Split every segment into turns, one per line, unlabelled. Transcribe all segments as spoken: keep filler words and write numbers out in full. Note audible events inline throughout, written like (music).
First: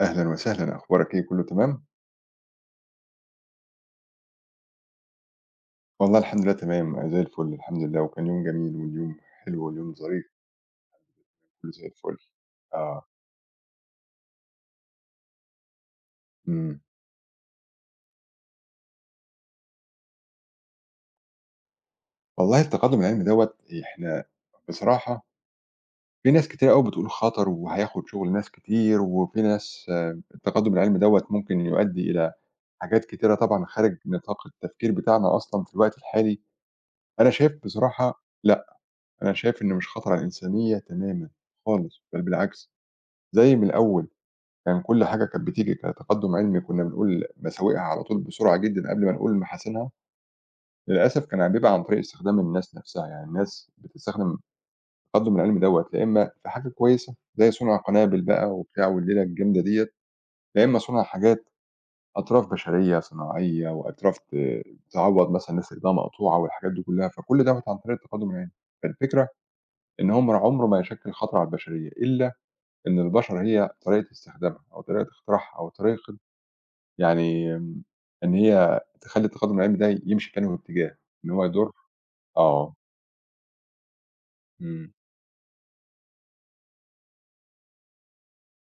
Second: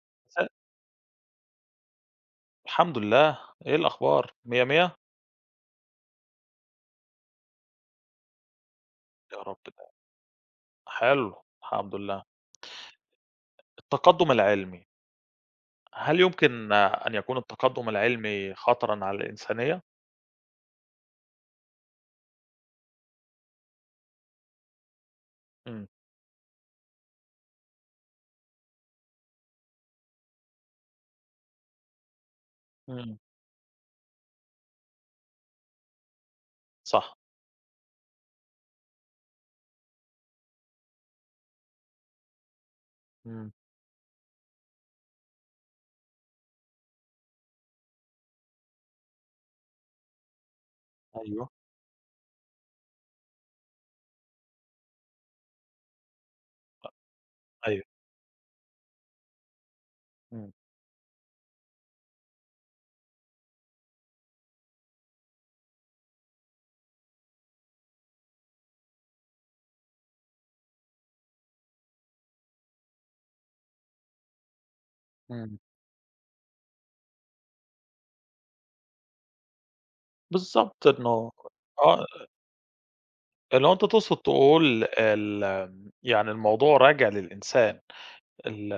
أهلًا
مساء.
وسهلًا، أخبارك إيه كُلّه تمام؟
الحمد لله، إيه الأخبار؟ مِيَّة، مِيَّة؟
والله الحمد لله تمام، زي الفل الحمد لله، وكان يوم جميل واليوم
يا رب
حلو
دايمًا.
واليوم ظريف
حلو،
كُلّه زي
الحمد
الفل.
لله.
آه،
التقدُّم العلمي، هل يمكن
إمم.
آه، أن يكون التقدُّم العلمي خطرًا على الإنسانية؟
والله التقدُّم العلمي دوّة إحنا بصراحة
إمم،
في ناس كتيرة أوي بتقول خطر وهياخُد شُغل ناس كتير، وفي ناس آه، التقدُّم العلمي دوّة ممكن يؤدّي إلى حاجات
إمم،
كتيرة طبعًا خارج نطاق التفكير بتاعنا أصلًا في الوقت الحالي.
صح،
أنا شايف بصراحة لأ، أنا شايف إنه مش خطر على الإنسانية تمامًا خالص، بل بالعكس
إمم،
زي من الأول. كان كل حاجة كانت بتيجي كتقدُّم علمي كُنّا بنقول مساوئها على طول بسرعة جدًا قبل ما نقول محاسنها، للأسف
أيوه،
كان بيبقى عن طريق استخدام الناس نَفْسها، يعني الناس بتستخدم التقدُّم العلمي دوّة يا إمّا في حاجة كويسة زي صُنع
أيوه،
قنابل بقى وبتاع والليلة الجامدة ديّة،
إمم،
يا إمّا صُنع حاجات أطراف بشرية صناعية وأطراف ت تعوّض مثلًا ناس إيديها مقطوعة والحاجات دي كُلّها، فكل دوّة عن طريق التقدُّم العلمي. فالفكرة إن هو مر عُمره ما يشكِّل خطر على البشرية إلا إن البشر هي طريقة استخدامها أو طريقة اختراعها
إمم،
أو طريقة يعني آمم، إن هي تخلّي التقدُّم العلمي ده يمشي في أنهي
بالضبط
اتجاه، إن
إنه
هو يضُر.
آه،
آه،
اللي هو أنت تقصد تقول
إمم،
ال يعني الموضوع راجع للإنسان. ال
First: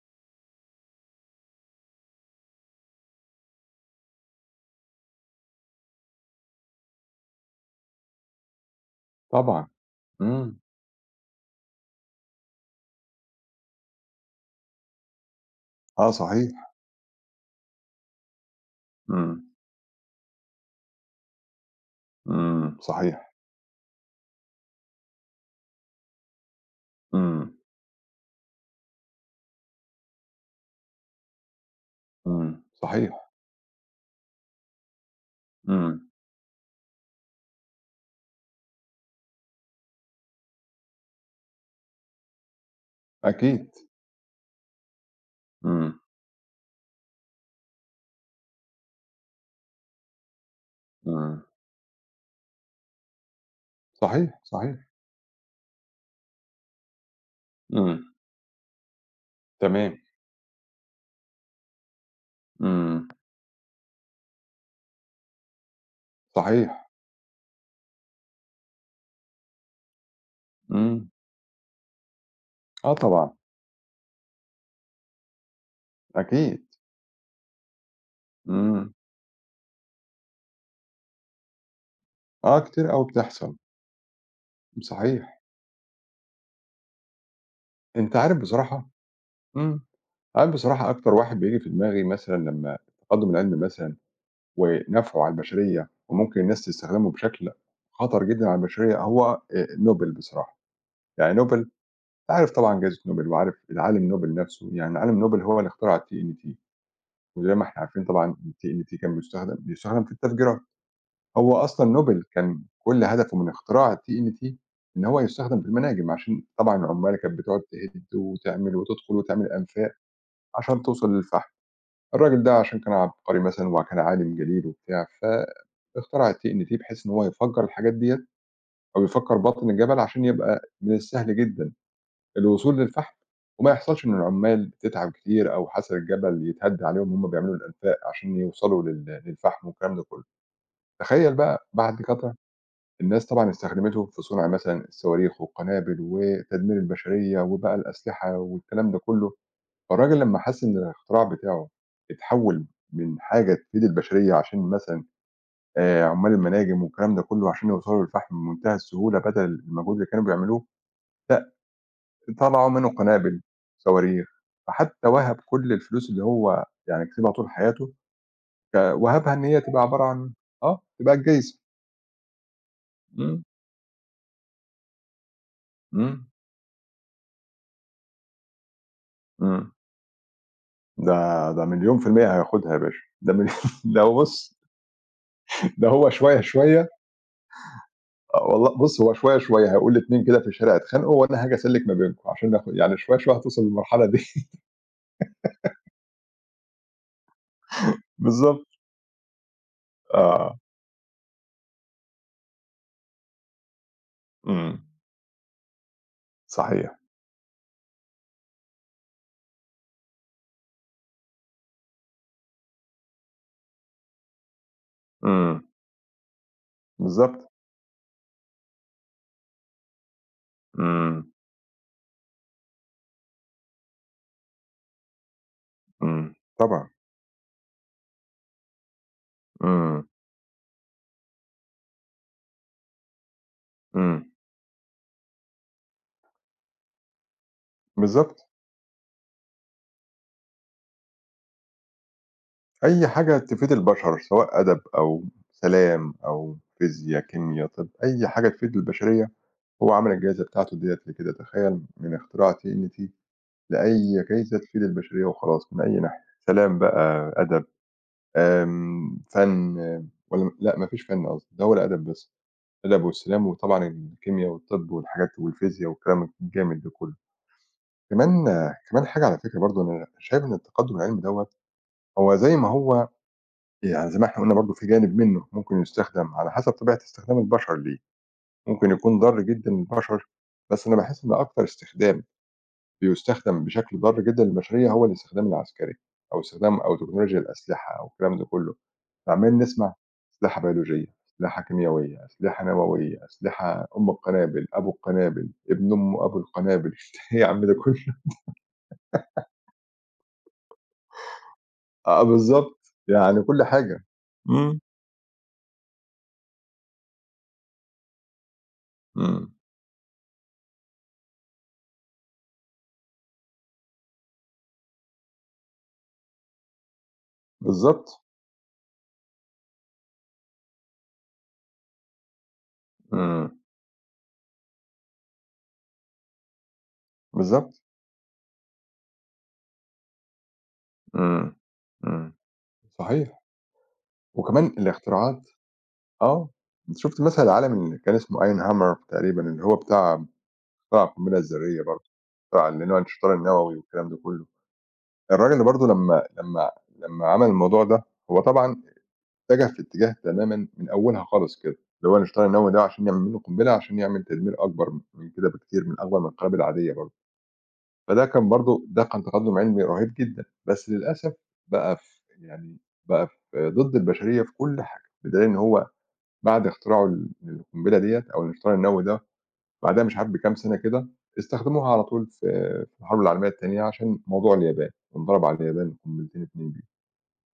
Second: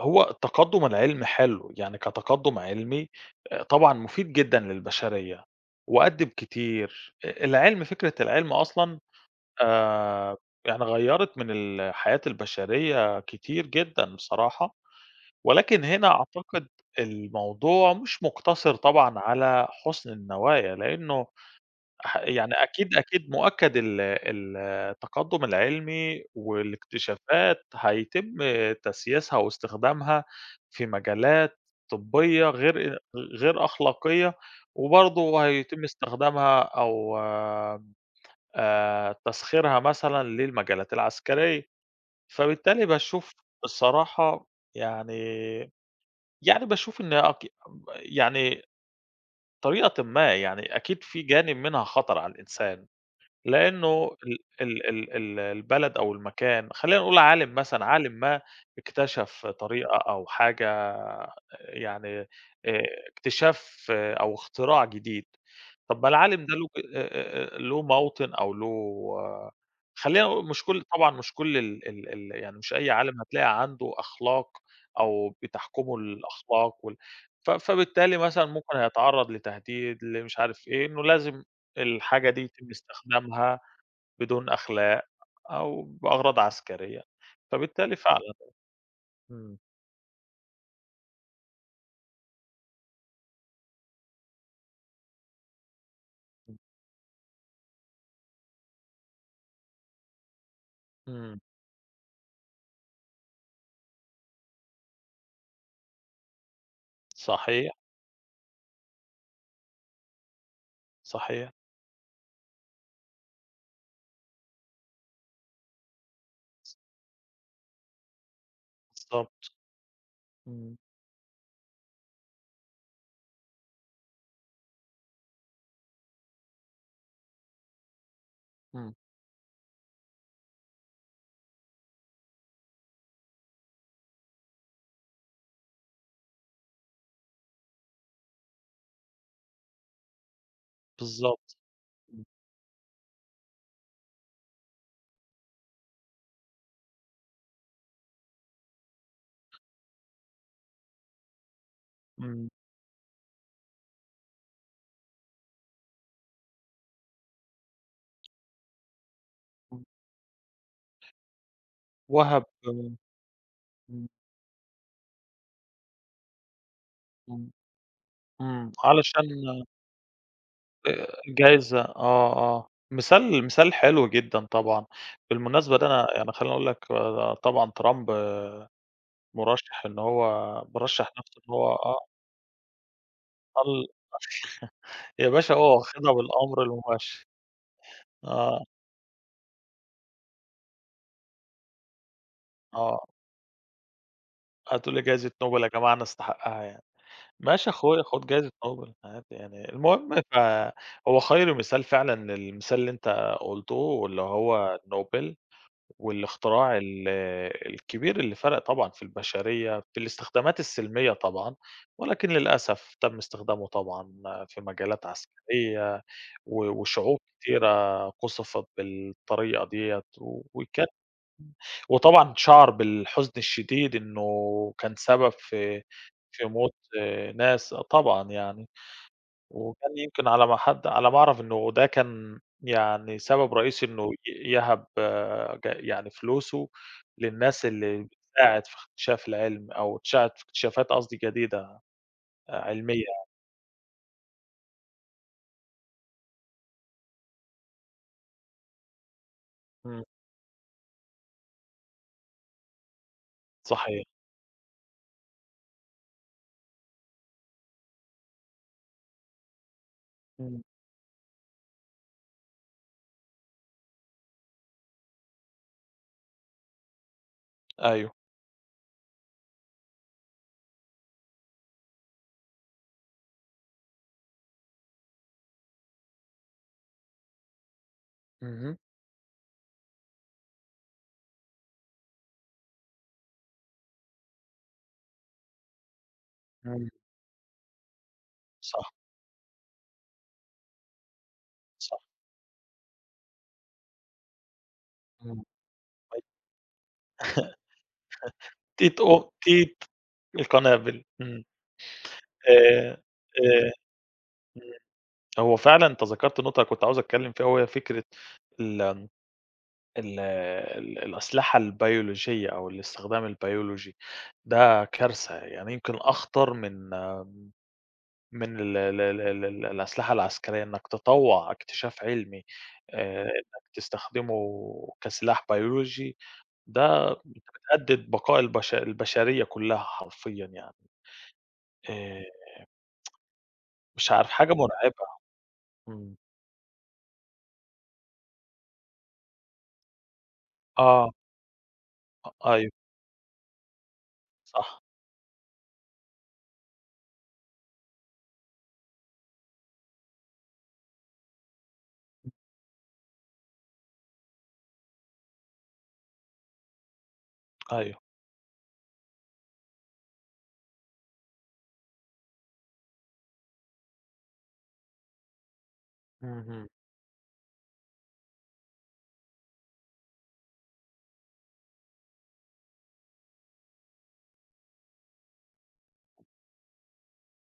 هو التقدُّم العلمي حلو، يعني كتقدُّم علمي آآ طبعًا مفيد جدًا للبشرية وقدِّم كتير. أ العلم فكرة العلم أصلًا
طبعًا.
آآ
إمم،
يعني غيّرت من ال حياة البشرية كتير جدًا بصراحة، ولكن هنا
آه صحيح.
أعتقد الموضوع مش مُقتصِر طبعًا
إمم،
على حُسن النوايا، لإنه ح يعني
إمم،
أكيد،
صحيح.
أكيد مؤكد ال ال التقدُّم العلمي
إمم،
والاكتشافات هيتم تسييسها واستخدامها في مجالات طبّية
إمم،
غير
صحيح.
غير أخلاقية، وبرضه هيتم
إمم،
استخدامها أو آآ تسخيرها مثلًا للمجالات العسكرية، فبالتالي باشوف
أكيد.
بصراحة يعني
إمم،
يعني باشوف إن أك يعني طريقةً ما يعني أكيد في
إمم،
جانب منها خطر على الإنسان. لأنه ال
صحيح، صحيح.
ال ال ال البلد أو المكان خلّينا نقول عالِم مثلًا،
إمم،
عالِم ما اكتشف طريقة
تمام.
أو حاجة يعني آآ
إمم،
اكتشاف آه، أو اختراع جديد، طَب ما العالِم ده له
صحيح.
ج آآ آآ له موطن أو له آه، خلّينا نقول مش كل
إمم،
طبعًا مش كل ال ال ال يعني مش أي
آه
عالِم
طبعًا.
هتلاقي عنده أخلاق أو بتحكمه
أكيد.
الأخلاق وال ف فبالتالي مثلًا ممكن
إمم،
هيتعرّض لتهديد، لمش عارف إيه، إنه لازم الحاجة دي
آه
يتم
كتير أوي بتحصل.
استخدامها بدون أخلاق
صحيح.
أو بأغراض عسكرية، فبالتالي
أنت
فعلًا.
عارف بصراحة،
إمم،
إمم، عارف بصراحة أكتر واحد بييجي في دماغي مثلًا لمّا التقدُّم العلمي مثلًا ونفعه على البشرية وممكن
إمم،
الناس تستخدمه بشكل خطر جدًا على البشرية هو آآ نوبل بصراحة، يعني
إمم،
نوبل أنت عارف طبعًا جائزة نوبل وعارف العالم نوبل نفسه، يعني العالم نوبل هو اللي اخترع الـ تي إن تي وزي ما
صحيح،
إحنا عارفين طبعًا الـ تي إن تي كان بيستخدم بيستخدم في التفجيرات،
صحيح،
هو أصلًا نوبل كان كل هدفه من اختراع الـ تي إن تي إن تي ان هو يستخدم في المناجم عشان طبعًا العمال كانت بتقعد تهد وتعمل وتدخل
بالضبط،
وتعمل أنفاق
إمم،
عشان توصل للفحم، الراجل ده عشان كان عبقري مثلًا وكان عالم جليل وبتاع ف اخترع الTNT بحيث إن هو يفجّر الحاجات ديّة
إمم،
أو يفجّر باطن الجبل عشان يبقى من السهل جدًا الوصول للفحم وما يحصلش إن العمّال تتعب كتير أو حَصَى الجبل يتهد عليهم وهُم بيعملوا الأنفاق عشان يوصلوا لل للفحم والكلام ده كُلّه. تخيّل
بالضبط،
بقى بعد
إمم،
فترة الناس طبعًا استخدمته في صنع مثلًا الصواريخ والقنابل وتدمير البشرية وبقى الأسلحة والكلام ده كُلّه، فالراجل لمّا حَس إن الاختراع بتاعه
إمم،
اتحوّل من حاجة تفيد البشرية عشان مثلًا آآ عُمّال المناجم والكلام ده كلّه عشان يوصلوا للفحم بمنتهى السهولة بدل
إمم،
المجهود اللي كانوا بيعملوه، لأ
وَهَب
طلعوا منه
إمم،
قنابل،
إمم،
صواريخ، فحتى وهَب كل الفلوس اللي هو يعني كسبها طول
إمم،
حياته
إمم.
ك
علشان
وهَبها إن هي تبقى عبارة عن آه،
آآ
تبقى الجايزة.
جايزة آه، آه،
إمم،
مثال مثال حلو جدًا طبعًا، بالمناسبة ده أنا
إمم،
يعني خلّيني أقول لك آه، طبعًا ترامب
إمم.
مرشّح إن هو مرشّح
ده
نَفْسه إن
ده
هو
مليون
آه،
في المِيّة هياخدها يا باشا، ده مل
قال
(laughs) ده هو بُص،
يا باشا هو
ده هو
واخدها
شوية،
بالأمر
شوية،
المباشر.
آه
آه،
والله بُص، هو شوية، شوية هيقول لاتنين كده في الشارع اتخانقوا وأنا هاجي أسلِّك ما بينكم عشان ناخد يعني
آه،
شوية، شوية هتوصل للمرحلة دي.
هتقول لي جايزة نوبل يا جماعة نستحقها يعني، ماشي يا
(laughs)
أخويا خُد جايزة
بالضبط.
نوبل عادي يعني، المهم
آه،
فهو خير مثال فعلًا للمثال اللي أنت قُلته واللي
إمم.
هو نوبل والاختراع
صحيح.
ال الكبير اللي فرق طبعًا في البشرية، في الاستخدامات السلمية طبعًا، ولكن للأسف تم استخدامه طبعًا في مجالات
إمم.
عسكرية و وشعوب
بالضبط.
كتيرة قُصفت بالطريقة ديّة و وك
إمم،
وطبعًا شعر بالحزن الشديد إنه كان سبب في
إمم.
في موت
طبعًا.
آه، ناس طبعًا يعني، وكان
إمم،
يمكن على ما حد على ما أعرف إنه ده كان يعني سبب رئيسي إنه
إمم.
ي يهَب ج يعني فلوسه للناس اللي
بالضبط.
بتساعد في اكتشاف العلم أو تساعد في اكتشافات قصدي جديدة آه، علمية.
أي حاجة تفيد البشر سواء أدب أو سلام أو فيزيا، كيميا، طِب، أي حاجة تفيد البشرية هو
إمم،
عمل الجايزة بتاعته ديّة لكده، تخيّل من اختراع تي إن تي
صحيح.
لأي جايزة تفيد البشرية وخلاص من أي ناحية، سلام بقى، أدب، آمم، فَن والّا
إمم،
لأ ما فيش فَن قصدي، ده هو الأدب بس، الأدب والسلام وطبعًا الكيميا والطِب والحاجات والفيزيا والكلام الجامد ده كُلّه.
أيوه.
كمان كمان حاجة على فكرة برضه أنا شايف إن التقدُّم العلمي دوّة هو زي ما هو يعني زي ما إحنا قُلنا برضه في جانب منه ممكن يستخدم على حسب طبيعة استخدام البشر ليه،
اهم،
ممكن يكون ضار جدًا للبشر، بس أنا باحس إن أكتر استخدام بيُستخدم بشكل ضار جدًا للبشرية هو الاستخدام العسكري أو استخدام
إمم،
أو تكنولوجيا الأسلحة أو الكلام ده كُلّه،
صح،
عمّالين نسمع أسلحة بيولوجية، أسلحة
صح،
كيميائية، أسلحة نووية، أسلحة أم القنابل، أبو
إمم.
القنابل، ابن أم أبو القنابل (laughs) إيه يا عم ده
(laughs)
كُلّه
تيت أو تيت القنابل، إمم.
آه آه، بالضبط،
آآ
يعني كل
آآ
حاجة.
إمم،
إمم،
هو فعلًا أنت ذكرت نقطة أنا كنت عاوز أتكلم فيها، وهي فكرة ال
إمم،
ال ال الأسلحة البيولوجية أو الاستخدام البيولوجي، ده كارثة، يعني يمكن أخطر من
بالضبط.
من ال ال ال ال ال الأسلحة العسكرية، إنك تطوّع اكتشاف علمي آآ
إمم،
إنك تستخدمه كسلاح بيولوجي، ده أنت
بالضبط.
بتهدد بقاء البش البشرية كلها حرفيًا يعني،
إمم، إمم.
آآ
صحيح،
مش عارف حاجة
وكمان
مرعبة،
الاختراعات،
إمم،
آه، أنت شُفت مثلًا العالم اللي كان اسمه Einhammer تقريبًا اللي هو بتاع بتاع
آه،
القنبلة الذرية برضه،
أ
بتاع
أيوه.
اللي هو الانشطار النووي والكلام ده كلّه،
صح.
الراجل اللي برضه لمّا لمّا لمّا عمل الموضوع ده، هو طبعًا اتجه في اتجاه تمامًا من أولها خالص كده، اللي هو الانشطار النووي ده عشان يعمل منه قنبلة عشان يعمل تدمير أكبر من كده بكتير، من أكبر من القنابل العادية برضه.
أيوه.
فده كان برضه ده كان تقدُّم علمي رهيب جدًا، بس للأسف بقى في يعني بقى في ضد البشرية في كل حاجة، بدليل إن هو بعد
اهم.
اختراعه ل للقنبلة ديّة أو الانفجار النووي ده، بعدها مش عارف بكام سَنة كده، استخدموها على طول في في الحرب العالمية التانية عشان موضوع اليابان، انضرب على اليابان قنبلتين اتنين بيهم.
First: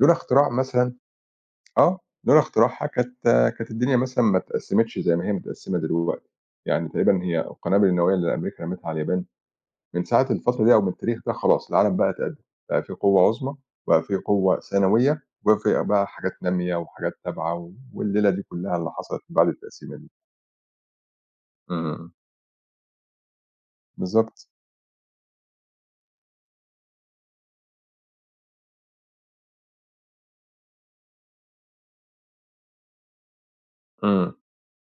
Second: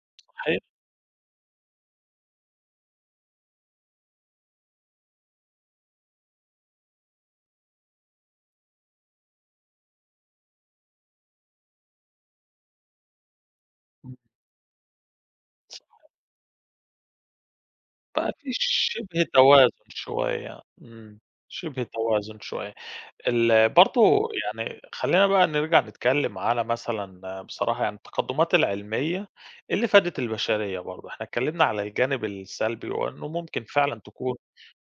لولا اختراع
صحيح.
مثلًا، آه، لولا اختراعها كانت كانت الدنيا مثلًا ما اتقسّمتش زي ما هي متقسّمة دلوقتي، يعني تقريبًا هي القنابل النووية اللي أمريكا رمِتها على اليابان من ساعة الفترة دي أو من التاريخ ده خلاص العالم بقى اتقدّم، بقى في قوة عُظمى، وبقى في
إمم.
قوة ثانوية، وبقى في
صح.
بقى حاجات نامية وحاجات تابعة والليلة
بقى
دي
في
كلّها اللي حصلت
شِبه
من بعد
توازن
التقسيمة دي.
شوية. إمم. شِبه
إمم،
توازن شوية. ال برضه
بالضبط.
يعني خلّينا بقى نرجع نتكلّم على مثلًا بصراحة يعني التقدُّمات العلمية اللي فادت البشرية برضه. إحنا اتكلّمنا على الجانب السلبي وإنه ممكن فعلًا
إمم،
تكون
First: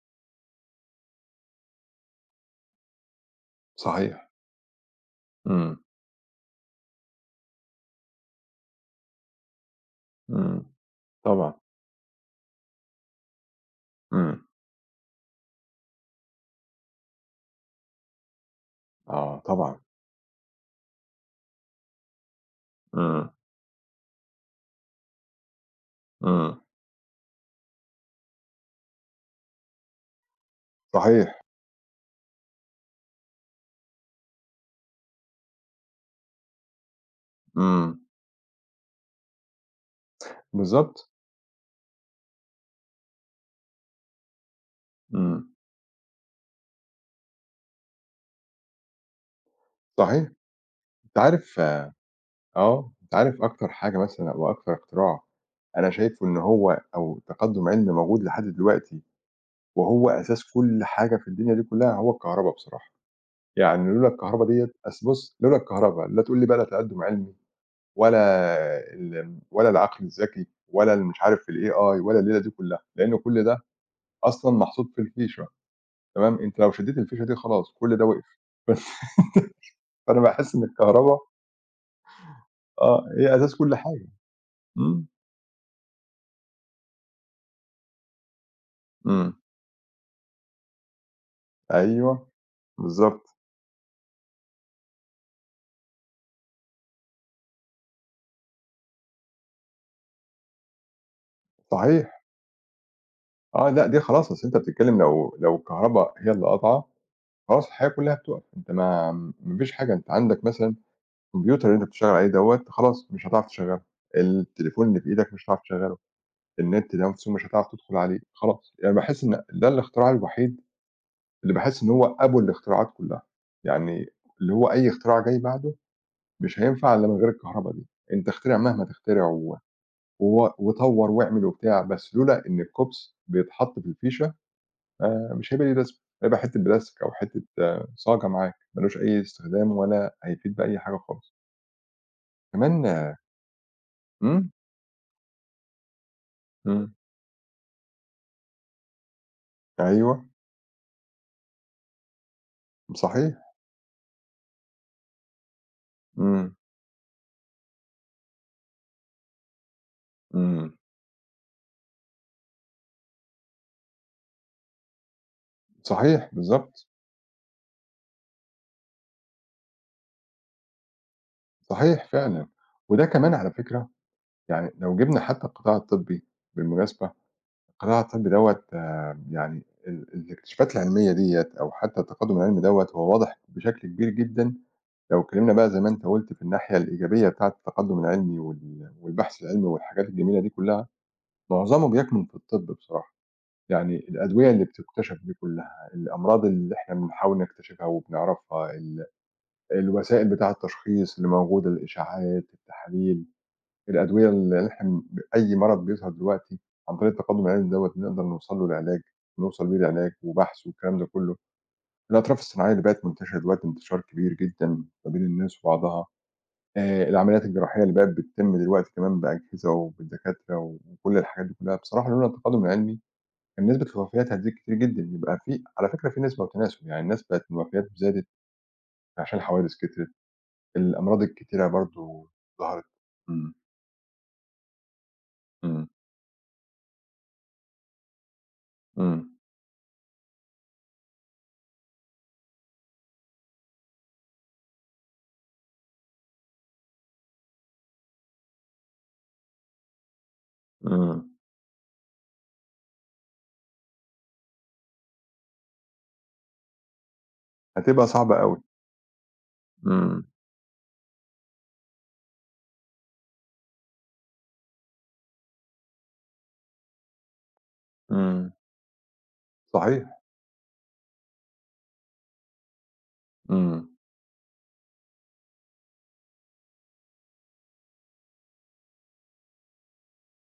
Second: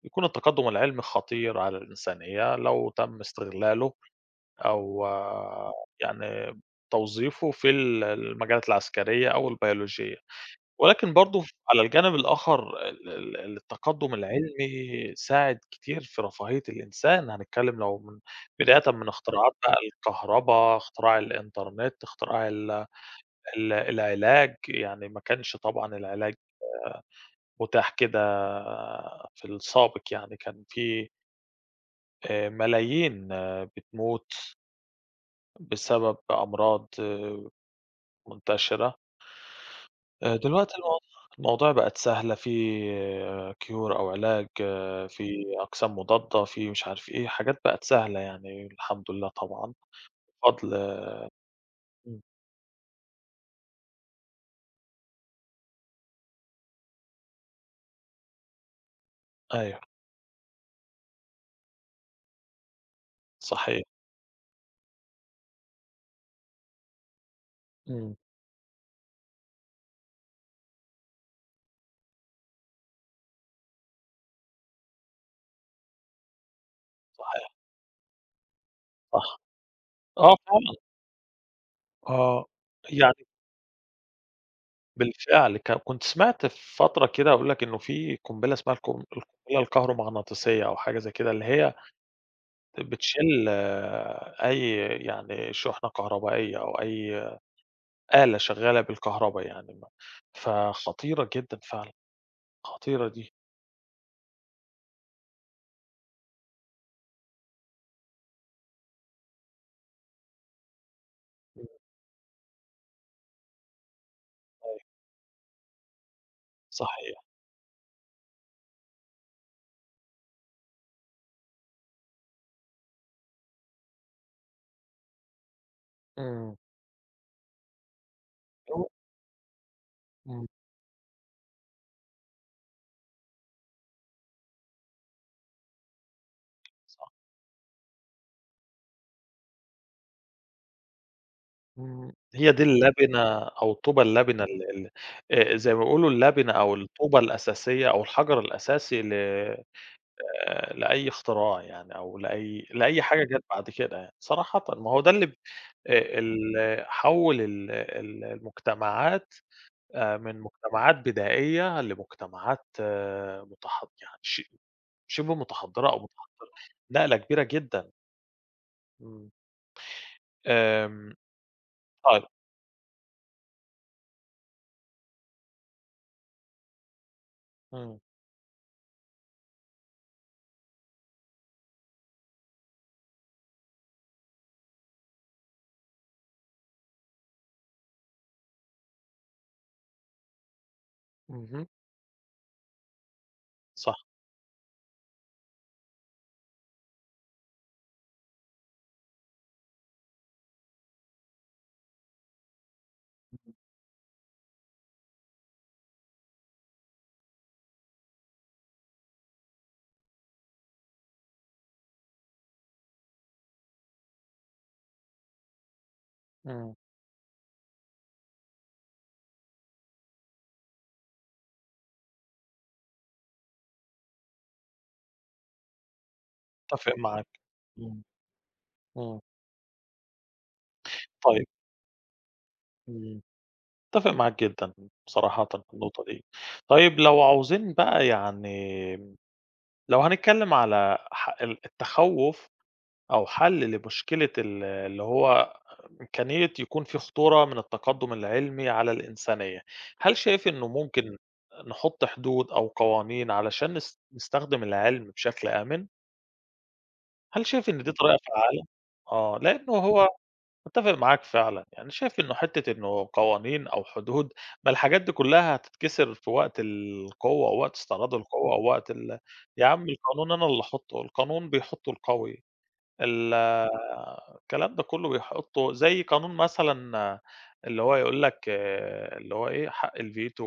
يكون التقدُّم العلمي خطير على الإنسانية لو تم استغلاله
صحيح.
أو
إمم،
يعني توظيفه في ال المجالات العسكرية أو البيولوجية.
إمم،
ولكن برضه ف
طبعًا.
على الجانب الآخر ال ال ال التقدُّم
إمم،
العلمي ساعد كتير في رفاهية الإنسان، هنتكلّم لو من بدايةً من
آه
اختراعات بقى
طبعًا.
الكهربا، اختراع الإنترنت، اختراع ال
إمم،
ال العلاج، يعني ما كانش طبعًا العلاج
إمم،
متاح كده في السابق يعني، كان في
صحيح.
آآ ملايين آه، بتموت بسبب أمراض آه،
إمم،
منتشرة. آآ دلوقتي المواض
بالضبط.
المواضيع بقت سهلة، في cure أو علاج، آه، في
إمم،
أقسام مضادة، في مش عارف إيه، حاجات بقت سهلة يعني الحمد لله طبعًا،
صحيح.
بفضل
أنت عارف،
إمم،
آه، أنت عارف أكتر حاجة مثلًا أو أكتر اختراع أنا شايفه إن هو أو تقدُّم علمي موجود لحد دلوقتي
أيوه
وهو أساس كل حاجة في الدنيا دي كلّها هو الكهربا بصراحة،
صحيح،
يعني لولا الكهربا ديّة أصل بُص، لولا الكهربا لا تقول لي بقى لا تقدُّم علمي
إمم،
ولا ال ولا العقل الذكي ولا ال مش عارف الـ إيه آي ولا الليلة دي كلّها، لإن كل ده أصلًا محطوط في الفيشة. تمام، أنت لو شدّيت الفيشة دي
صحيح،
خلاص كل ده وقف (laughs) بس
صح،
فأنا
آه
باحس إن
فعلًا،
الكهربا،
آه،
آه،
يعني
هي أساس كل حاجة. إمم،
بالفعل ك كنت سمعت في فترة كده أقول لك إنه في قنبلة اسمها القن
إمم،
القنبلة الكهرومغناطيسية أو حاجة زي كده، اللي هي
أيوه بالضبط.
بتشيل آه، أي يعني شحنة كهربائية أو أي آلة شغّالة بالكهربا يعني ما فخطيرة جدًا فعلًا،
صحيح.
خطيرة دي.
آه، لأ دي خلاص أصل أنت بتتكلّم لو لو الكهربا هي اللي قاطعة خلاص الحياة كلّها بتُقف، أنت ما ما فيش حاجة، أنت عندك مثلًا
إمم،
الكمبيوتر اللي أنت بتشتغل عليه دوّة خلاص مش هتعرف تشغّله،
أيوه،
التليفون اللي في إيدك مش هتعرف تشغّله، النت
صحيح.
نَفْسه مش هتعرف تدخل عليه، خلاص، يعني باحس إن ده الاختراع الوحيد اللي باحس إن هو أبو الاختراعات كلّها، يعني اللي هو أي اختراع جاي بعده
إمم.
مش هينفع إلّا من غير الكهربا دي، أنت اخترع
(unintelligible)
مهما
هو
تخترع و
إمم،
و وطوّر واعمل وبتاع، بس لولا إن الكوبس بيتحط في الفيشة، آآ مش هيبقى ليه لازمة، هيبقى حتّة بلاستيك
صح،
أو حتّة آه، صاجة معاك، ما لوش أي استخدام ولا هيفيد بأي حاجة خالص.
إمم. هي دي
كمان
اللبِنة أو الطوبة اللبِنة
إمم،
ال ال آآ زي ما بيقولوا اللبِنة أو
إمم،
الطوبة الأساسية أو الحجر الأساسي ل آآ
أيوه.
لأي اختراع يعني أو لأي لأي حاجة
صحيح.
جات بعد كده يعني، صراحةً. ما هو ده اللي ب آآ ال
إمم،
حوّل ال ال المجتمعات آآ، من
إمم،
مجتمعات بدائية لمجتمعات متح يعني ش شِبه متحضّرة أو
صحيح.
متحضّرة،
بالضبط.
نقلة كبيرة جدًا، إمم، آمم،
صحيح
طيب،
فعلًا. وده كمان على فكرة يعني لو جِبنا حتّى القطاع الطبّي بالمناسبة، القطاع
إمم،
الطبّي دوّة يعني ال الاكتشافات العلمية ديّة أو حتّى التقدُّم العلمي دوّة هو واضح بشكل كبير جدًا لو اتكلمنا بقى زي ما أنت قُلت في الناحية الإيجابية بتاعة التقدُّم العلمي وال والبحث العلمي والحاجات الجميلة دي كلّها،
اهم،
معظمه بيكمن في الطِب بصراحة،
صح،
يعني الأدوية اللي بتكتشف دي كلّها، الأمراض اللي إحنا بنحاول نكتشفها وبنعرفها، ال الوسائل بتاع التشخيص اللي موجودة، الإشاعات، التحاليل، الأدوية اللي إحنا م أي مرض بيظهر دلوقتي عن طريق التقدُّم العلمي دوّة بنقدر نوصل له العلاج، نوصل بيه لعلاج وبحث والكلام ده كلّه، الأطراف الصناعية اللي بقت منتشرة دلوقتي انتشار كبير جدًا ما بين الناس وبعضها.
إمم،
آآ العمليات الجراحية اللي بقت بتتم دلوقتي كمان بأجهزة وبدكاترة وكل الحاجات دي كلّها، بصراحة لولا التقدُّم العلمي كان نسبة الوفيات هتزيد كتير جدًا، يبقى في على فكرة في نسبة وتناسب،
متّفق
يعني الناس
معاك،
بقت الوفيات
إمم،
زادت
إمم،
عشان الحوادث كترت، الأمراض
طيب،
الكتيرة برضه ظهرت.
إمم،
إمم،
متّفق معاك جدًا بصراحةً في
إمم،
النقطة دي. طيب لو عاوزين بقى يعني
إمم،
لو هنتكلّم على ح ال التخوّف أو حَل لمشكلة ال اللي هو إمكانية يكون في خطورة من التقدم العلمي على الإنسانية، هل شايف إنه ممكن
إمم،
نحط حدود أو قوانين علشان نس نستخدم العلم بشكل آمن؟ هل شايف إن دي
هتبقى
طريقة
صعبة أوي.
فعّالة؟ آه، لإنه هو
إمم،
متّفق معاك فعلًا، يعني شايف إنه حتّة إنه قوانين أو حدود، ما الحاجات دي كلّها هتتكسر في وقت القوة أو وقت استعراض
إمم،
القوة أو وقت ال يا عم
صحيح.
القانون أنا اللي أحطّه، القانون بيحطّه القوي. ال
إمم،
الكلام ده كله بيحطّه زي قانون مثلًا اللي هو يقول لك آه، اللي هو إيه، حق الڤيتو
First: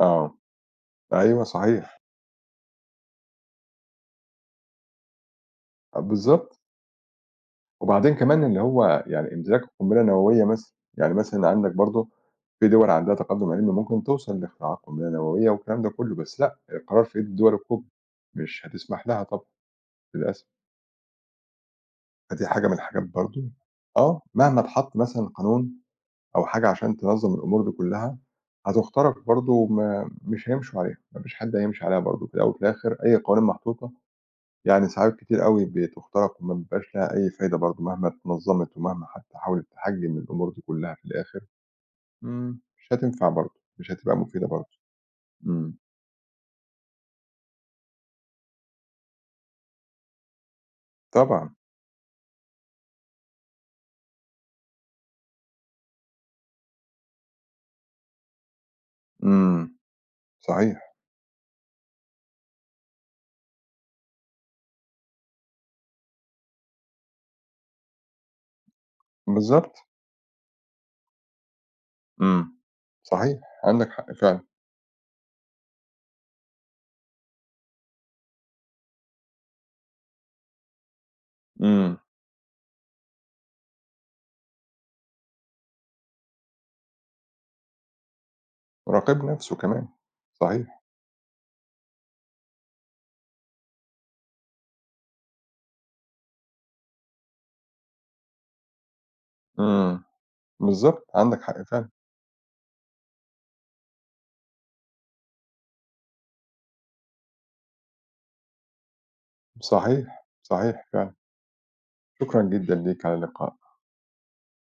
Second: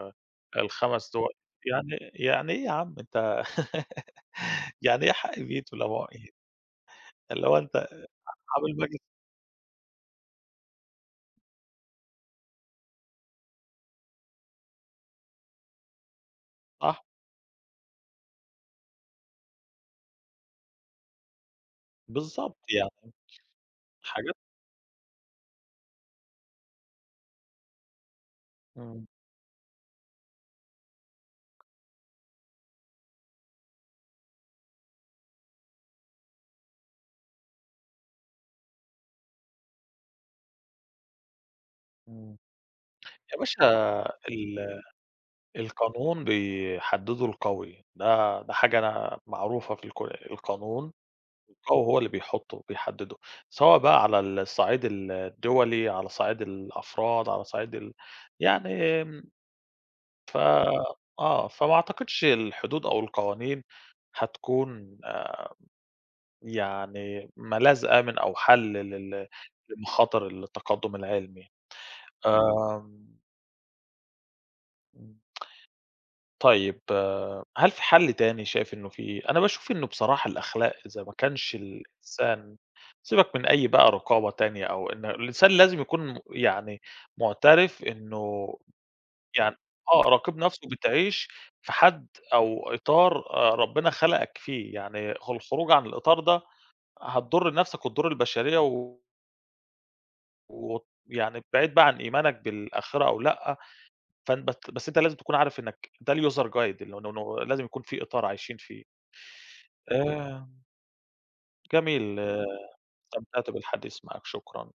آه،
والخمس دُول،
أيوه صحيح.
يعني يعني إيه يا عم أنت (laughs) يعني إيه حق الڤيتو اللي
آه
هو إيه،
بالضبط.
اللي هو أنت
وبعدين كمان اللي
عامل مجلس
هو يعني إمتلاك قنبلة نووية مثلًا، يعني مثلًا عندك برضه في دول عندها تقدُّم علمي ممكن توصل لاختراعات قنبلة نووية والكلام ده كلّه، بس لأ،
صح،
القرار في إيد دول الكُبرى، مش هتسمح لها طبعًا للأسف. فدي
بالضبط
حاجة من الحاجات
يعني
برضه، آه،
حاجات
مهما اتحط مثلًا قانون أو حاجة عشان تنظّم الأمور دي كلّها،
إمم،
هتُخترق برضه وما مش هيمشوا عليها، ما فيش حد هيمشي عليها برضه، في الأول وفي الآخر أي قوانين محطوطة يعني ساعات كتير أوي بتُخترق وما بيبقاش لها أي فايدة برضه مهما اتنظّمت ومهما حتى حاولت تحجّم الأمور دي كلّها في الآخر.
إمم.
إمم، مش هتنفع
يا
برضه،
باشا
مش هتبقى مفيدة برضه.
ال
إمم،
القانون بيحدّده القوي، ده ده حاجة أنا معروفة في الك القانون
طبعًا.
هو هو اللي بيحطه وبيحدده، سواء بقى على الصعيد ال الدولي، على صعيد الأفراد، على صعيد ال يعني آمم،
إمم،
ف
صحيح.
آه، فما أعتقدش الحدود أو القوانين هتكون آآ، يعني ملاذ آمن أو حل لل
بالضبط.
لمخاطر التقدم العلمي،
إمم،
آمم.
صحيح، عندك حق فعلًا.
طيب آآ، هل في حل تاني شايف إنه في أنا باشوف إنه بصراحة الأخلاق إذا ما كانش
إمم،
الإنسان سيبك من أي بقى رقابة تانية أو إن الإنسان لازم يكون م يعني مُعترف إنه
راقب
يعني
نَفْسه كمان.
آه، راقب نَفْسه
صحيح.
بتعيش في حد أو إطار آآ، ربنا خلقك فيه، يعني هو الخروج عن الإطار ده هتضُر نَفْسك وتضُر البشرية ويعني
إمم،
و وت
بالضبط، عندك
يعني
حق
بعيد بقى
فعلًا.
عن إيمانك بالآخرة أو لأ فأن بت بس أنت لازم تكون عارف إنك ده الuser guide إنه إنه إنه لازم يكون في إطار عايشين فيه.
صحيح،
آآ
صحيح فعلًا.
جميل،
شكرًا جدًا ليك على
استمتعت
لقائك.
بالحديث معاك، شكرًا.